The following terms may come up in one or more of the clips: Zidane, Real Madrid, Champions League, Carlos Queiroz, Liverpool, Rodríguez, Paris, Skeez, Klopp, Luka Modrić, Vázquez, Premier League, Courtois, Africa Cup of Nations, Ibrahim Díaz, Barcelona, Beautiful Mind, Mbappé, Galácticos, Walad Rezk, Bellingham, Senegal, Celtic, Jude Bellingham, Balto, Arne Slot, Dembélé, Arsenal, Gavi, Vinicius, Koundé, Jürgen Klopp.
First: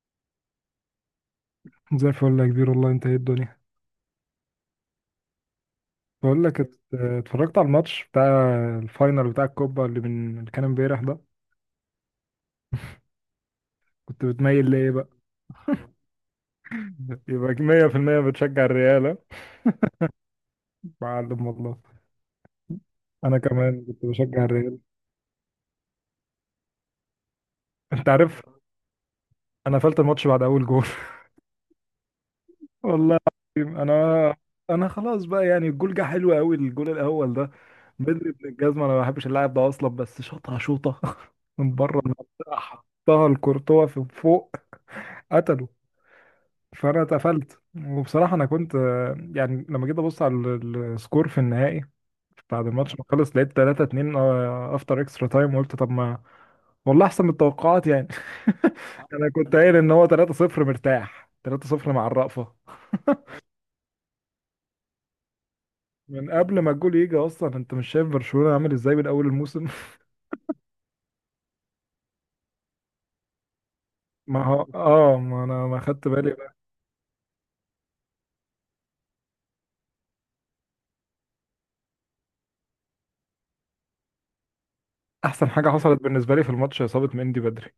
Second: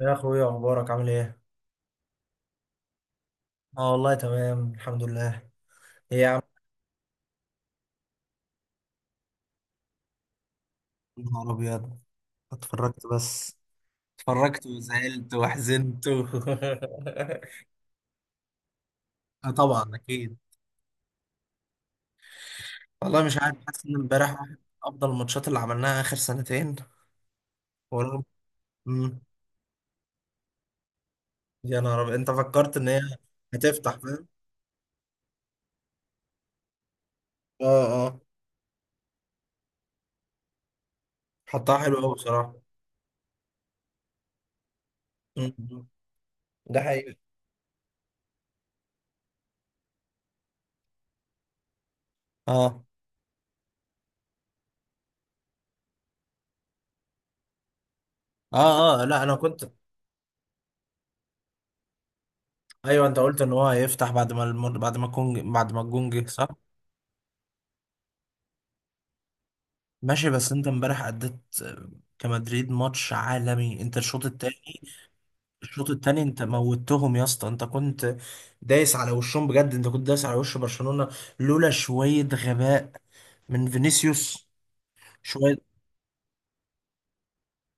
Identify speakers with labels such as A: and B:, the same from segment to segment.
A: يا اخويا، اخبارك عامل ايه؟
B: زي الفل يا كبير، والله انت ايه الدنيا؟
A: اه، والله تمام الحمد لله. ايه يا عم؟
B: بقول لك اتفرجت على الماتش بتاع الفاينل بتاع الكوبا اللي من اللي كان امبارح ده.
A: يا نهار ابيض! اتفرجت بس.
B: كنت
A: اتفرجت
B: بتميل ليه بقى؟
A: وزعلت وحزنت
B: يبقى 100% بتشجع الريال، ها؟
A: آه، طبعا اكيد.
B: معلم والله.
A: والله مش
B: انا
A: عارف،
B: كمان
A: حاسس ان
B: كنت
A: امبارح
B: بشجع
A: واحد من
B: الريال،
A: افضل الماتشات اللي عملناها اخر سنتين،
B: انت
A: ورغم
B: عارف.
A: مم.
B: انا قفلت الماتش بعد اول جول.
A: يا نهار ابيض، انت فكرت ان هي
B: والله العظيم،
A: هتفتح، فاهم؟
B: انا خلاص بقى، يعني الجول جه حلو قوي، الجول الاول ده.
A: اه اه.
B: بدري ابن الجزمه، انا ما بحبش اللاعب ده اصلا، بس شاطها شوطه من
A: حطها حلو
B: بره
A: قوي بصراحه.
B: المنطقه حطها لكورتوا في فوق، قتله.
A: مم. ده
B: فانا
A: حقيقي.
B: اتقفلت. وبصراحه انا كنت يعني لما جيت ابص على السكور في النهائي بعد
A: اه
B: الماتش ما خلص، لقيت 3-2 افتر اكسترا تايم، وقلت طب ما والله احسن من التوقعات يعني.
A: اه اه، لا
B: انا
A: انا
B: كنت
A: كنت.
B: قايل ان هو 3-0 مرتاح، 3-0 مع الرأفة،
A: ايوه، انت قلت ان هو هيفتح بعد ما الم... بعد ما الجون بعد ما الجون جه،
B: من
A: صح؟
B: قبل ما الجول يجي اصلا. انت مش شايف برشلونة عامل ازاي من اول الموسم؟
A: ماشي، بس انت امبارح اديت، آه، كمدريد ماتش عالمي، انت الشوط
B: ما
A: التاني.
B: هو ما انا ما
A: الشوط
B: خدت
A: التاني
B: بالي
A: انت
B: بقى.
A: موتهم يا اسطى، انت كنت دايس على وشهم بجد، انت كنت دايس على وش برشلونة، لولا شوية غباء من فينيسيوس
B: احسن حاجة
A: شوية.
B: حصلت بالنسبة لي في الماتش اصابة مندي بدري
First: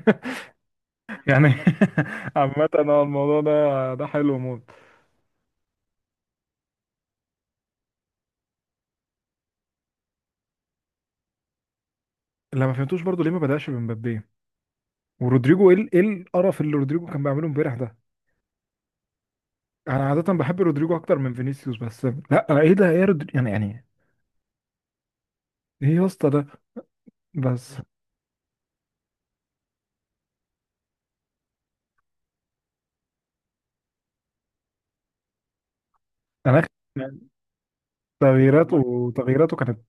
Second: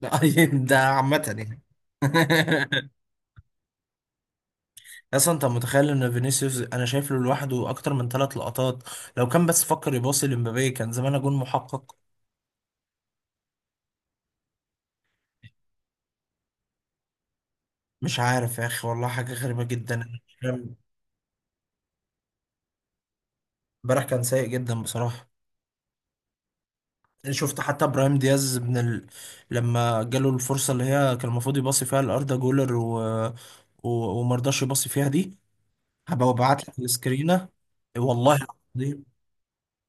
A: لا. ده عامة
B: يعني
A: يعني.
B: عامة، هو الموضوع ده حلو موت.
A: اصلا انت متخيل ان فينيسيوس انا شايف له لوحده اكتر من ثلاث لقطات؟ لو كان بس فكر يباصي لمبابي كان زمان جون محقق.
B: اللي ما فهمتوش برضو ليه ما بدأش بمبابي ورودريجو. ايه ايه القرف اللي رودريجو كان بيعمله امبارح ده؟
A: مش عارف يا اخي، والله حاجة غريبة
B: انا
A: جدا.
B: عادة بحب رودريجو اكتر من فينيسيوس، بس لا، ايه ده، ايه رودريجو يعني.
A: امبارح كان سيء جدا بصراحة.
B: ايه يا اسطى ده.
A: شفت
B: بس
A: حتى ابراهيم دياز من لما جاله الفرصه اللي هي كان المفروض يباصي فيها لاردا جولر و... ومرضاش يباصي فيها دي. هبقى
B: انا آخر-
A: ابعت لك
B: يعني
A: السكرينه، والله العظيم.
B: تغييراته كانت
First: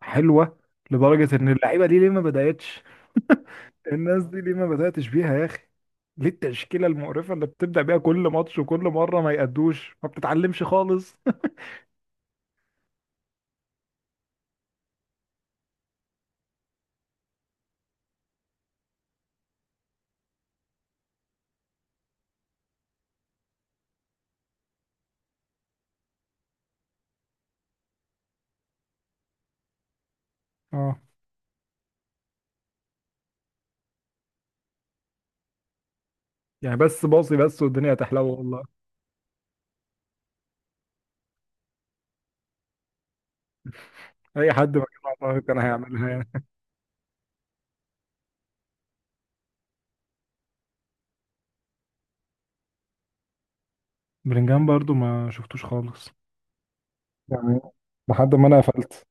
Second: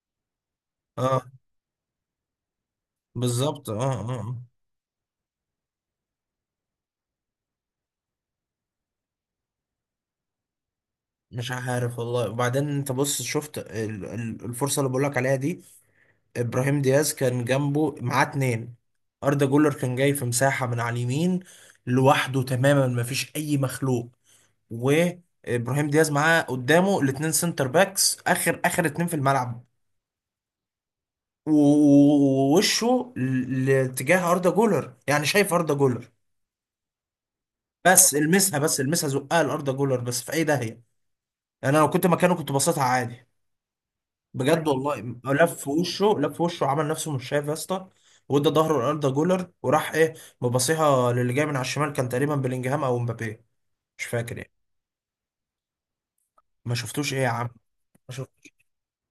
B: حلوة،
A: اه،
B: لدرجة ان اللعيبة دي ليه ما بدأتش.
A: بالظبط، اه اه
B: الناس دي
A: آه.
B: ليه ما بدأتش بيها يا اخي؟ ليه التشكيلة المقرفة اللي بتبدأ بيها كل ماتش، وكل مرة ما يأدوش، ما بتتعلمش خالص
A: مش عارف والله. وبعدين انت بص، شفت الفرصه اللي بقول لك عليها دي؟ ابراهيم دياز كان جنبه معاه اتنين، اردا جولر كان جاي في مساحه من على اليمين لوحده تماما، مفيش اي مخلوق، وابراهيم دياز معاه قدامه الاتنين سنتر باكس، اخر اخر اتنين في الملعب،
B: اه،
A: ووشه لاتجاه اردا جولر، يعني شايف اردا جولر.
B: يعني بس باصي بس والدنيا
A: بس
B: هتحلو
A: المسها،
B: والله.
A: بس المسها، زقها لاردا جولر بس في اي داهيه. يعني انا لو كنت مكانه كنت بصيتها عادي، بجد
B: اي
A: أكيد
B: حد مكان
A: والله.
B: عطاها كان
A: لف
B: هيعملها
A: وشه، لف
B: يعني.
A: وشه، عمل نفسه مش شايف يا اسطى، وادى ظهره لاردا جولر وراح ايه، مبصيها للي جاي من على الشمال، كان تقريبا بلينجهام او مبابي، مش فاكر يعني.
B: بلينجهام برضو ما شفتوش خالص،
A: ما شفتوش؟ ايه يا عم؟
B: يعني
A: ما
B: لحد
A: شفتوش.
B: ما انا قفلت.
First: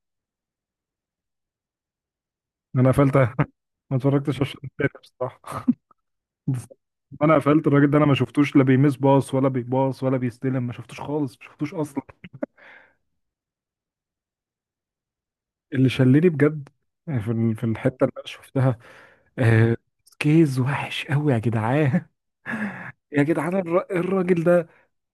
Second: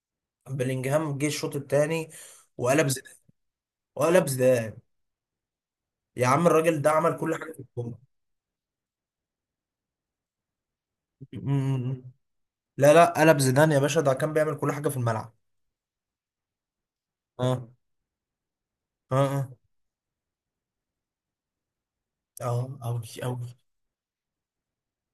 A: بلينجهام جه الشوط الثاني وقلب،
B: انا قفلت ما اتفرجتش على الشوط
A: زيدان،
B: التاني بصراحه
A: يا عم الراجل ده عمل كل
B: انا
A: حاجه في
B: قفلت الراجل
A: الكوره.
B: ده، انا ما شفتوش لا بيمس باص ولا بيباص ولا بيستلم، ما شفتوش خالص، ما شفتوش
A: أمم.
B: اصلا.
A: لا لا، قلب زيدان يا باشا، ده كان بيعمل كل حاجه في الملعب.
B: اللي شلني بجد في في
A: اه
B: الحته اللي انا شفتها،
A: اه. اه
B: آه، سكيز وحش قوي يا جدعان.
A: اه اوي
B: يا
A: اوي.
B: جدعان الراجل ده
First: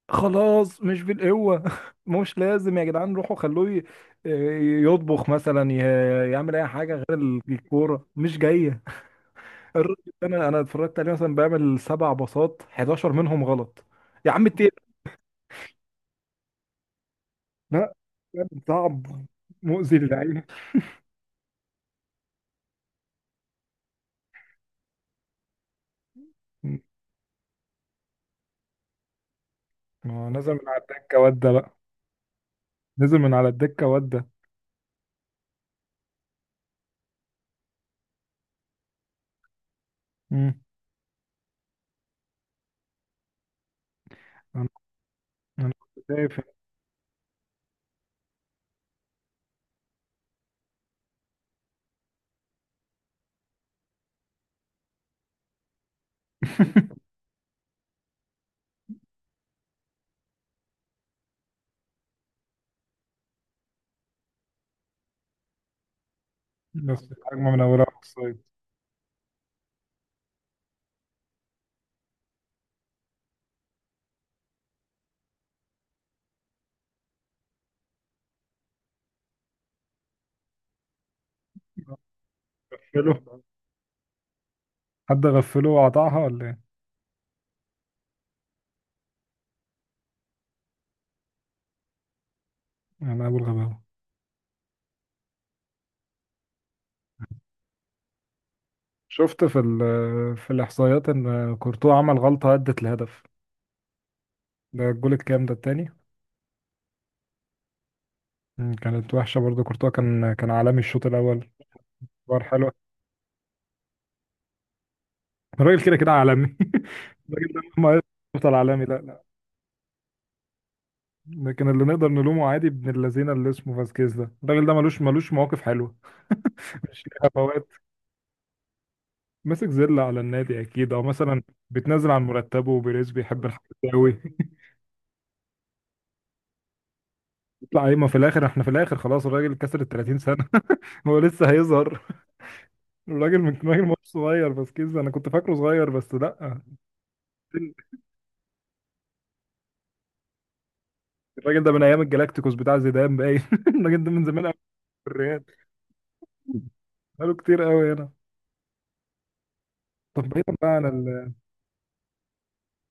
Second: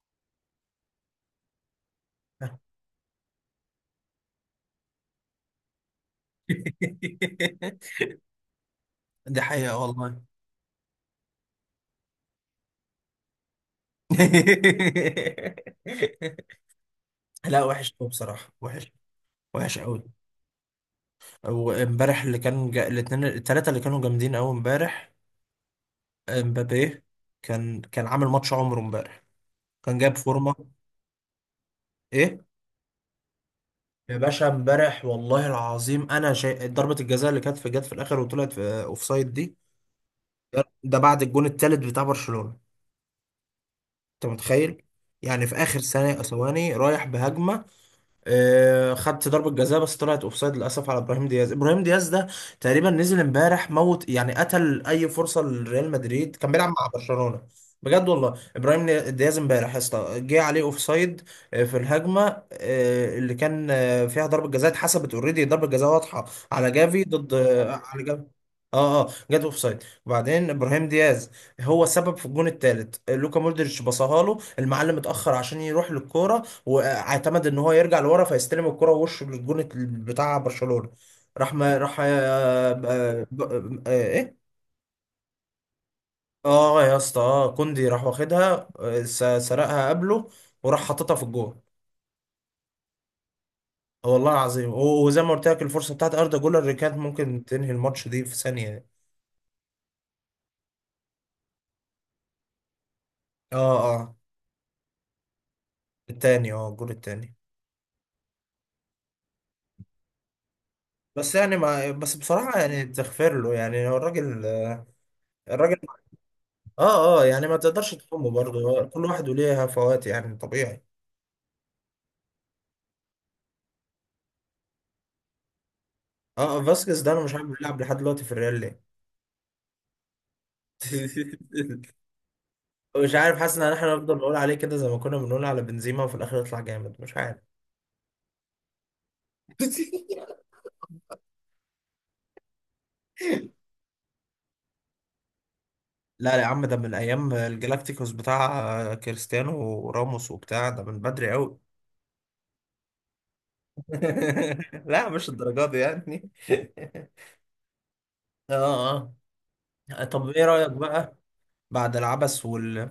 B: خلاص، مش بالقوه مش لازم يا جدعان، روحوا خلوه آه، يطبخ مثلا، يعمل اي حاجه غير الكوره مش جايه.
A: دي حقيقه
B: الراجل
A: والله.
B: ده انا اتفرجت عليه مثلا بيعمل سبع باصات، 11 منهم غلط. يا عم التيل،
A: لا، وحش
B: لا
A: قوي
B: كان
A: بصراحه، وحش.
B: صعب،
A: وحش
B: مؤذي
A: قوي.
B: للعين.
A: وامبارح اللي كان الاثنين الثلاثه اللي كانوا جامدين قوي امبارح، امبابي كان عامل ماتش عمره امبارح، كان جاب
B: ما هو نزل
A: فورمه.
B: من على الدكه وده بقى،
A: ايه
B: نزل من على الدكه
A: يا
B: وده.
A: باشا، امبارح والله العظيم انا شيء ضربة الجزاء اللي كانت في جت في الاخر وطلعت في اوفسايد دي،
B: امم
A: ده بعد الجون التالت بتاع برشلونة. انت
B: انا
A: متخيل؟ يعني في
B: انا
A: اخر
B: كنت
A: ثانية
B: شايف
A: ثواني رايح بهجمة، خدت ضربة جزاء بس طلعت اوفسايد للاسف على ابراهيم دياز. ابراهيم دياز ده تقريبا نزل امبارح موت، يعني قتل اي فرصة لريال مدريد كان بيلعب مع برشلونة، بجد والله. ابراهيم دياز امبارح يا اسطى جه عليه اوفسايد، في الهجمة اللي كان فيها ضربة جزاء اتحسبت اوريدي، ضربة جزاء واضحة على جافي،
B: بس
A: ضد
B: الهجمه منوره في
A: على جافي.
B: الصيد.
A: اه اه، جت اوف سايد. وبعدين ابراهيم دياز هو سبب في الجون الثالث لوكا مودريتش، بصاها له المعلم، اتاخر عشان يروح للكوره، واعتمد ان هو يرجع لورا فيستلم الكرة ووشه للجون بتاع برشلونة، راح ما راح،
B: غفله،
A: ايه،
B: حد غفله وقطعها ولا ايه؟
A: اه يا اسطى، كوندي راح واخدها، سرقها قبله وراح حاططها في الجون.
B: انا ابو الغباوه.
A: والله العظيم. وزي ما قلت لك، الفرصة بتاعت اردا جولر اللي كانت ممكن تنهي الماتش دي في ثانية.
B: شفت في في الاحصائيات ان كورتوا عمل غلطه ادت لهدف.
A: اه اه.
B: ده الجول الكام، ده التاني؟
A: التاني، اه، الجول التاني.
B: كانت وحشه برضه. كورتوا كان عالمي الشوط
A: بس
B: الاول،
A: يعني، ما بس
B: بار
A: بصراحة
B: حلو.
A: يعني تغفر له، يعني هو الراجل، الراجل.
B: الراجل كده كده عالمي.
A: اه اه، يعني
B: الراجل
A: ما
B: ده
A: تقدرش
B: مهما،
A: تلومه
B: يفضل
A: برضه،
B: عالمي، لا
A: كل
B: لا.
A: واحد وليه هفوات، يعني طبيعي.
B: لكن اللي نقدر نلومه عادي ابن اللذينه اللي اسمه فاسكيز ده، الراجل ده ملوش مواقف حلوه
A: اه، فاسكيز
B: مش
A: ده انا
B: ليها
A: مش عارف
B: فوات،
A: بيلعب لحد دلوقتي في الريال ليه.
B: ماسك زله على النادي اكيد، او مثلا بتنزل عن مرتبه وبيريز
A: مش عارف،
B: بيحب
A: حاسس
B: الحاجات
A: ان
B: دي
A: احنا
B: قوي
A: نفضل نقول عليه كده زي ما كنا بنقول على بنزيما وفي الاخر يطلع جامد، مش عارف.
B: يطلع ايه، ما في الاخر احنا، في الاخر خلاص الراجل كسر ال 30 سنه هو لسه هيظهر؟ الراجل من راجل مش صغير فاسكيز ده، انا كنت فاكره صغير بس
A: لا يا
B: لا.
A: عم، ده من ايام الجلاكتيكوس بتاع كريستيانو وراموس وبتاع، ده من بدري قوي.
B: الراجل ده من ايام الجلاكتيكوس بتاع زيدان باين الراجل ده من زمان قوي
A: لا،
B: في
A: مش
B: الريال،
A: الدرجات دي يعني.
B: بقاله كتير قوي هنا.
A: اه اه،
B: طب
A: طب ايه
B: بعيدا بقى
A: رأيك
B: عن
A: بقى، بعد العبث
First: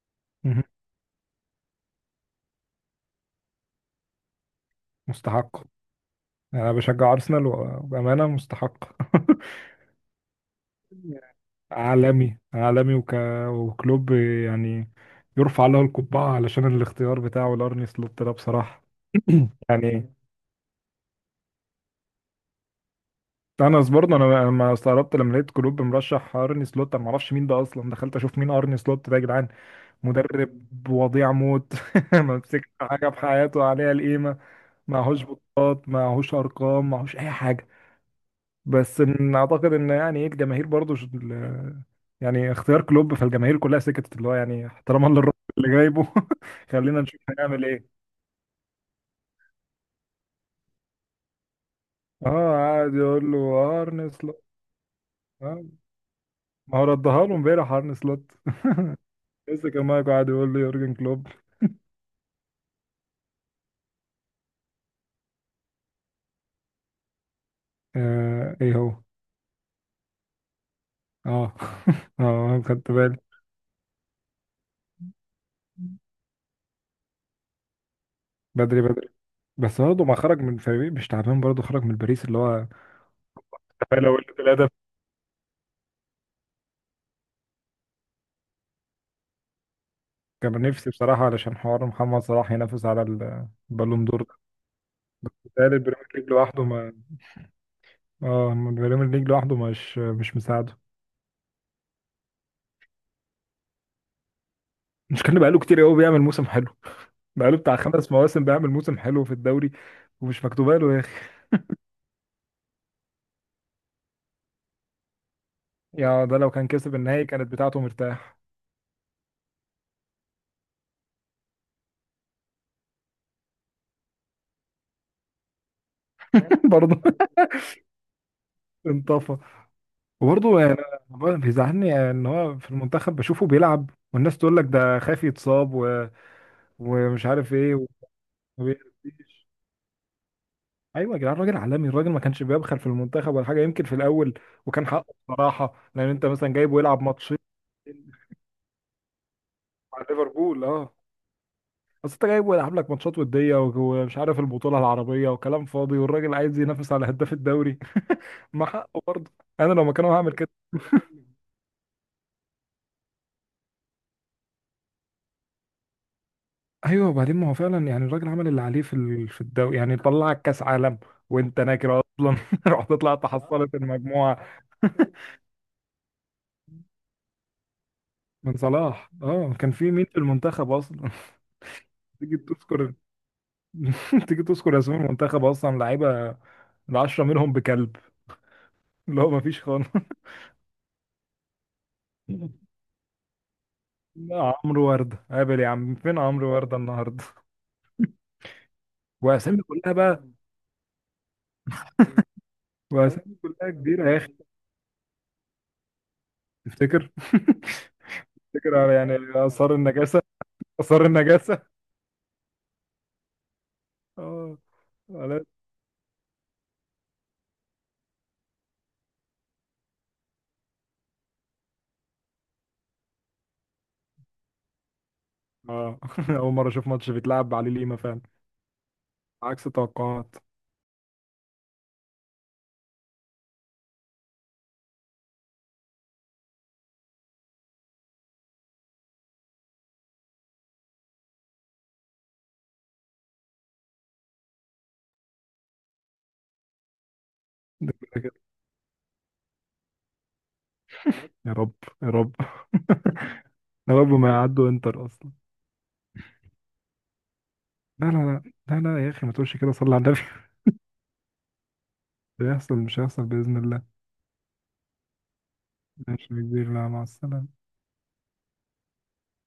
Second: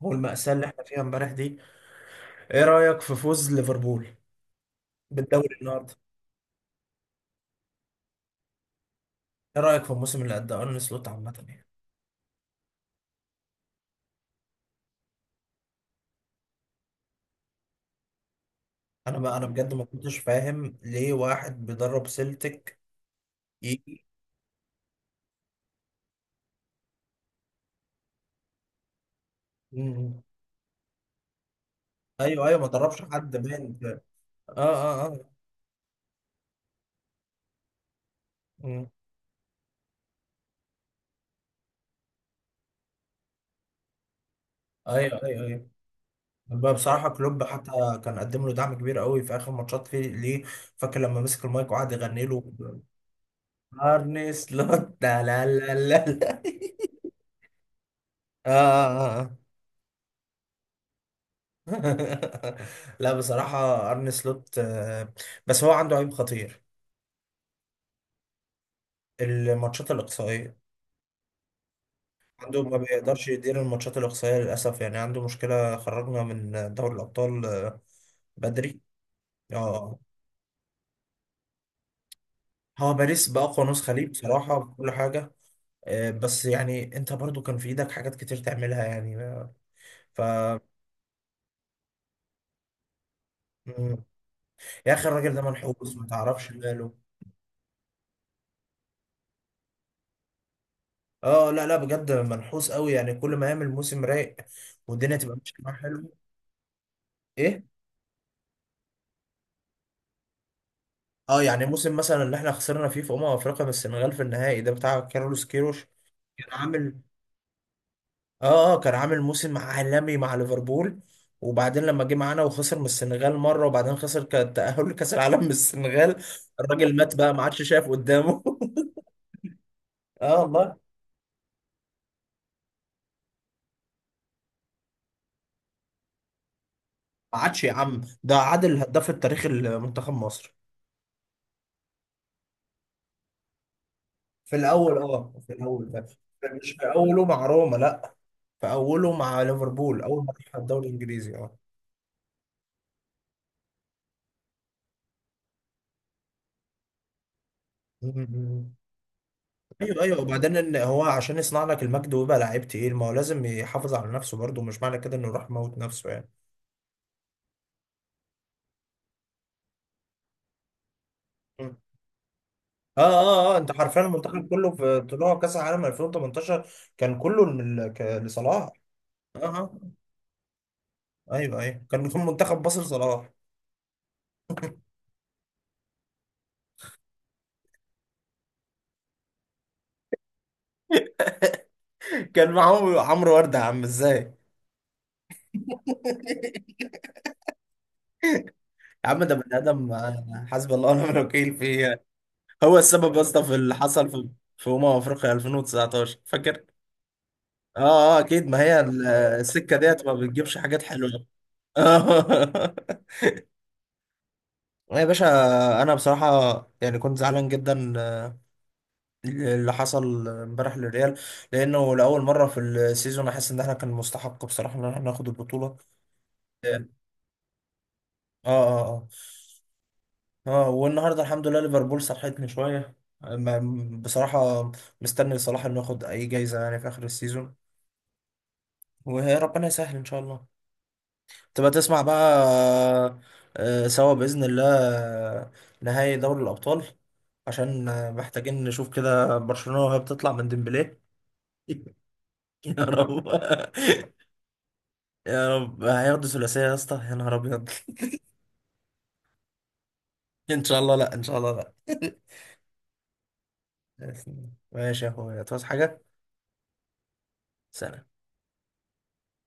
A: والمأساة
B: مهم.
A: اللي احنا فيها امبارح دي، ايه رأيك في فوز ليفربول بالدوري
B: مستحق،
A: النهارده؟
B: يعني انا بشجع ارسنال وبامانه مستحق
A: ايه رأيك في الموسم اللي قدمه ارن سلوت عامة يعني؟
B: عالمي عالمي وكلوب يعني، يرفع له القبعه علشان الاختيار بتاعه لارني سلوت ده بصراحه.
A: انا بقى، انا بجد ما
B: يعني
A: كنتش فاهم ليه واحد بيدرب سيلتك
B: انا
A: يجي.
B: برضه أنا ما استغربت لما لقيت كلوب مرشح ارني سلوت. انا ما اعرفش مين ده اصلا، دخلت اشوف مين ارني سلوت ده يا جدعان،
A: مم.
B: مدرب وضيع موت ما
A: ايوه ايوه، ما
B: مسكش
A: دربش
B: حاجه في
A: حد
B: حياته
A: باين،
B: عليها القيمه،
A: اه. اه
B: معهوش
A: اه.
B: بطولات، معهوش ارقام، معهوش اي حاجه.
A: مم.
B: بس إن اعتقد ان يعني ايه الجماهير برضو يعني اختيار كلوب، فالجماهير كلها سكتت، اللي هو يعني احتراما
A: ايوه
B: للراجل
A: ايوه ايوه.
B: اللي جايبه
A: بقى
B: خلينا
A: بصراحه
B: نشوف
A: كلوب
B: هيعمل
A: حتى
B: ايه.
A: كان قدم له دعم كبير قوي في اخر ماتشات فيه ليه، فاكر لما مسك المايك وقعد يغني
B: اه،
A: له
B: قاعد يقول له ارن سلوت،
A: ارنس لوت؟ لا لا
B: آه،
A: لا لا لا.
B: ما هو ردها له امبارح ارن سلوت.
A: اه آه، آه.
B: لسه كان مايكو قاعد يقول له يورجن كلوب.
A: لا بصراحه ارني سلوت، بس هو عنده عيب خطير،
B: آه، ايه هو؟
A: الماتشات الاقصائيه،
B: اه
A: عنده
B: اه،
A: ما
B: خدت بالي.
A: بيقدرش يدير الماتشات الإقصائية للأسف، يعني عنده مشكلة، خرجنا من دوري الأبطال بدري.
B: بدري بدري. بس
A: اه،
B: برضه ما خرج من فريق مش تعبان، برضه خرج من باريس اللي هو
A: هو باريس بأقوى نسخة ليه
B: تفاؤل اول
A: بصراحة،
B: ثلاثه.
A: بكل حاجة، بس يعني انت برضو كان في ايدك حاجات كتير تعملها يعني، آه، ف
B: كان نفسي بصراحه علشان حوار محمد صلاح ينافس على
A: مم.
B: البالون دور.
A: يا اخي الراجل ده
B: قال
A: منحوس، ما
B: البريمير ليج
A: تعرفش
B: لوحده،
A: ماله.
B: ما اه البريمير ليج لوحده مش مساعده.
A: اه، لا لا، بجد منحوس قوي، يعني كل ما يعمل موسم رايق والدنيا
B: مش
A: تبقى
B: كان
A: ماشيه
B: بقاله
A: معاه
B: كتير قوي
A: حلو.
B: بيعمل موسم حلو؟ بقاله
A: ايه.
B: بتاع 5 مواسم بيعمل موسم حلو في الدوري، ومش مكتوبه له يا اخي.
A: اه، يعني موسم مثلا اللي احنا خسرنا فيه في افريقيا من السنغال في النهائي ده بتاع كارلوس كيروش،
B: يا ده،
A: كان
B: لو كان كسب
A: عامل،
B: النهائي كانت بتاعته مرتاح.
A: اه كان عامل موسم عالمي مع ليفربول. وبعدين لما جه معانا وخسر من السنغال مره، وبعدين خسر التأهل لكأس العالم من السنغال، الراجل
B: برضه
A: مات بقى، ما عادش شايف قدامه.
B: انطفى،
A: اه
B: وبرضه يعني
A: والله.
B: أنا بيزعلني ان هو في المنتخب بشوفه بيلعب والناس تقول لك ده خايف يتصاب ومش
A: ما
B: عارف
A: عادش يا
B: ايه
A: عم، ده
B: وما
A: عادل الهداف
B: بيأديش.
A: التاريخي لمنتخب مصر.
B: ايوه يا جدعان، الراجل عالمي، الراجل ما كانش بيبخل في المنتخب ولا حاجه، يمكن في الاول.
A: في
B: وكان
A: الاول،
B: حقه
A: اه في
B: بصراحه،
A: الاول بقى.
B: لان انت مثلا
A: مش
B: جايبه
A: في
B: يلعب
A: اوله
B: ماتش مع
A: مع روما، لا، في اوله مع ليفربول، اول ما راح
B: ليفربول.
A: الدوري
B: اه،
A: الانجليزي، اه.
B: اصل انت جايبه يلعب لك ماتشات وديه ومش عارف البطوله العربيه وكلام فاضي، والراجل عايز ينافس على هداف الدوري ما
A: مم.
B: حقه برضه، انا لو
A: ايوه
B: مكانه
A: ايوه،
B: هعمل كده.
A: وبعدين ان هو عشان يصنع لك المجد ويبقى لعيب تقيل، ما هو لازم يحافظ على نفسه برضه، مش معنى كده انه يروح يموت نفسه يعني.
B: ايوه، وبعدين ما هو فعلا يعني الراجل عمل اللي عليه في في الدوري، يعني طلعك كاس عالم وانت ناكر اصلا رحت
A: اه
B: طلعت،
A: اه اه، انت
B: حصلت
A: حرفيا
B: المجموعه
A: المنتخب كله في طلوع كاس العالم 2018 كان كله من
B: من
A: لصلاح.
B: صلاح.
A: اه
B: اه كان
A: اه،
B: في مين في المنتخب اصلا؟
A: ايوه ايوه، كان كان
B: تيجي
A: منتخب مصر
B: تذكر
A: صلاح.
B: تيجي تذكر اسماء المنتخب، اصلا لعيبه العشرة منهم بكلب، اللي هو ما فيش خالص
A: كان معاهم عمرو ورده يا عم ازاي؟
B: لا، عمرو وردة قابل يا عم، فين عمرو وردة النهارده؟
A: يا عم ده بني
B: واسامي
A: ادم،
B: كلها بقى،
A: حسبي الله ونعم الوكيل فيه. هو السبب يا
B: واسامي
A: اسطى في
B: كلها
A: اللي حصل
B: كبيرة يا
A: في
B: اخي.
A: في افريقيا 2019، فاكر؟
B: تفتكر؟
A: اه اه اكيد، ما
B: تفتكر
A: هي
B: على يعني، آثار
A: السكه ديت ما
B: النجاسة،
A: بتجيبش حاجات
B: آثار
A: حلوه.
B: النجاسة. اه
A: يا باشا،
B: خلاص.
A: انا بصراحه يعني كنت زعلان جدا اللي حصل امبارح للريال، لانه لاول مره في السيزون احس ان احنا كان مستحق بصراحه ان احنا ناخد البطوله.
B: اه أول مرة
A: اه
B: أشوف ماتش بيتلعب عليه ليما فعلا،
A: اه اه
B: عكس توقعات.
A: اه، والنهارده الحمد لله ليفربول صحتني شويه. بصراحه مستني صلاح انه ياخد اي جايزه يعني في اخر السيزون، وربنا يسهل ان شاء الله، تبقى تسمع بقى، سوا باذن الله، آه، نهائي دوري الابطال، عشان
B: ده كده كده.
A: محتاجين نشوف كده برشلونه وهي بتطلع من ديمبلي.
B: يا رب، يا رب
A: يا رب.
B: يا رب ما يعدوا انتر أصلا.
A: يا رب هياخدوا ثلاثية يا اسطى، يا نهار أبيض.
B: لا لا لا لا لا، يا أخي ما تقولش كده، صلي على النبي
A: إن شاء الله، لأ إن شاء الله، لأ.
B: مش هيحصل، مش هيحصل بإذن الله.
A: ماشي يا أخويا، تعوز حاجة؟
B: ماشي يا كبير، لا، مع السلامة.
A: سلام.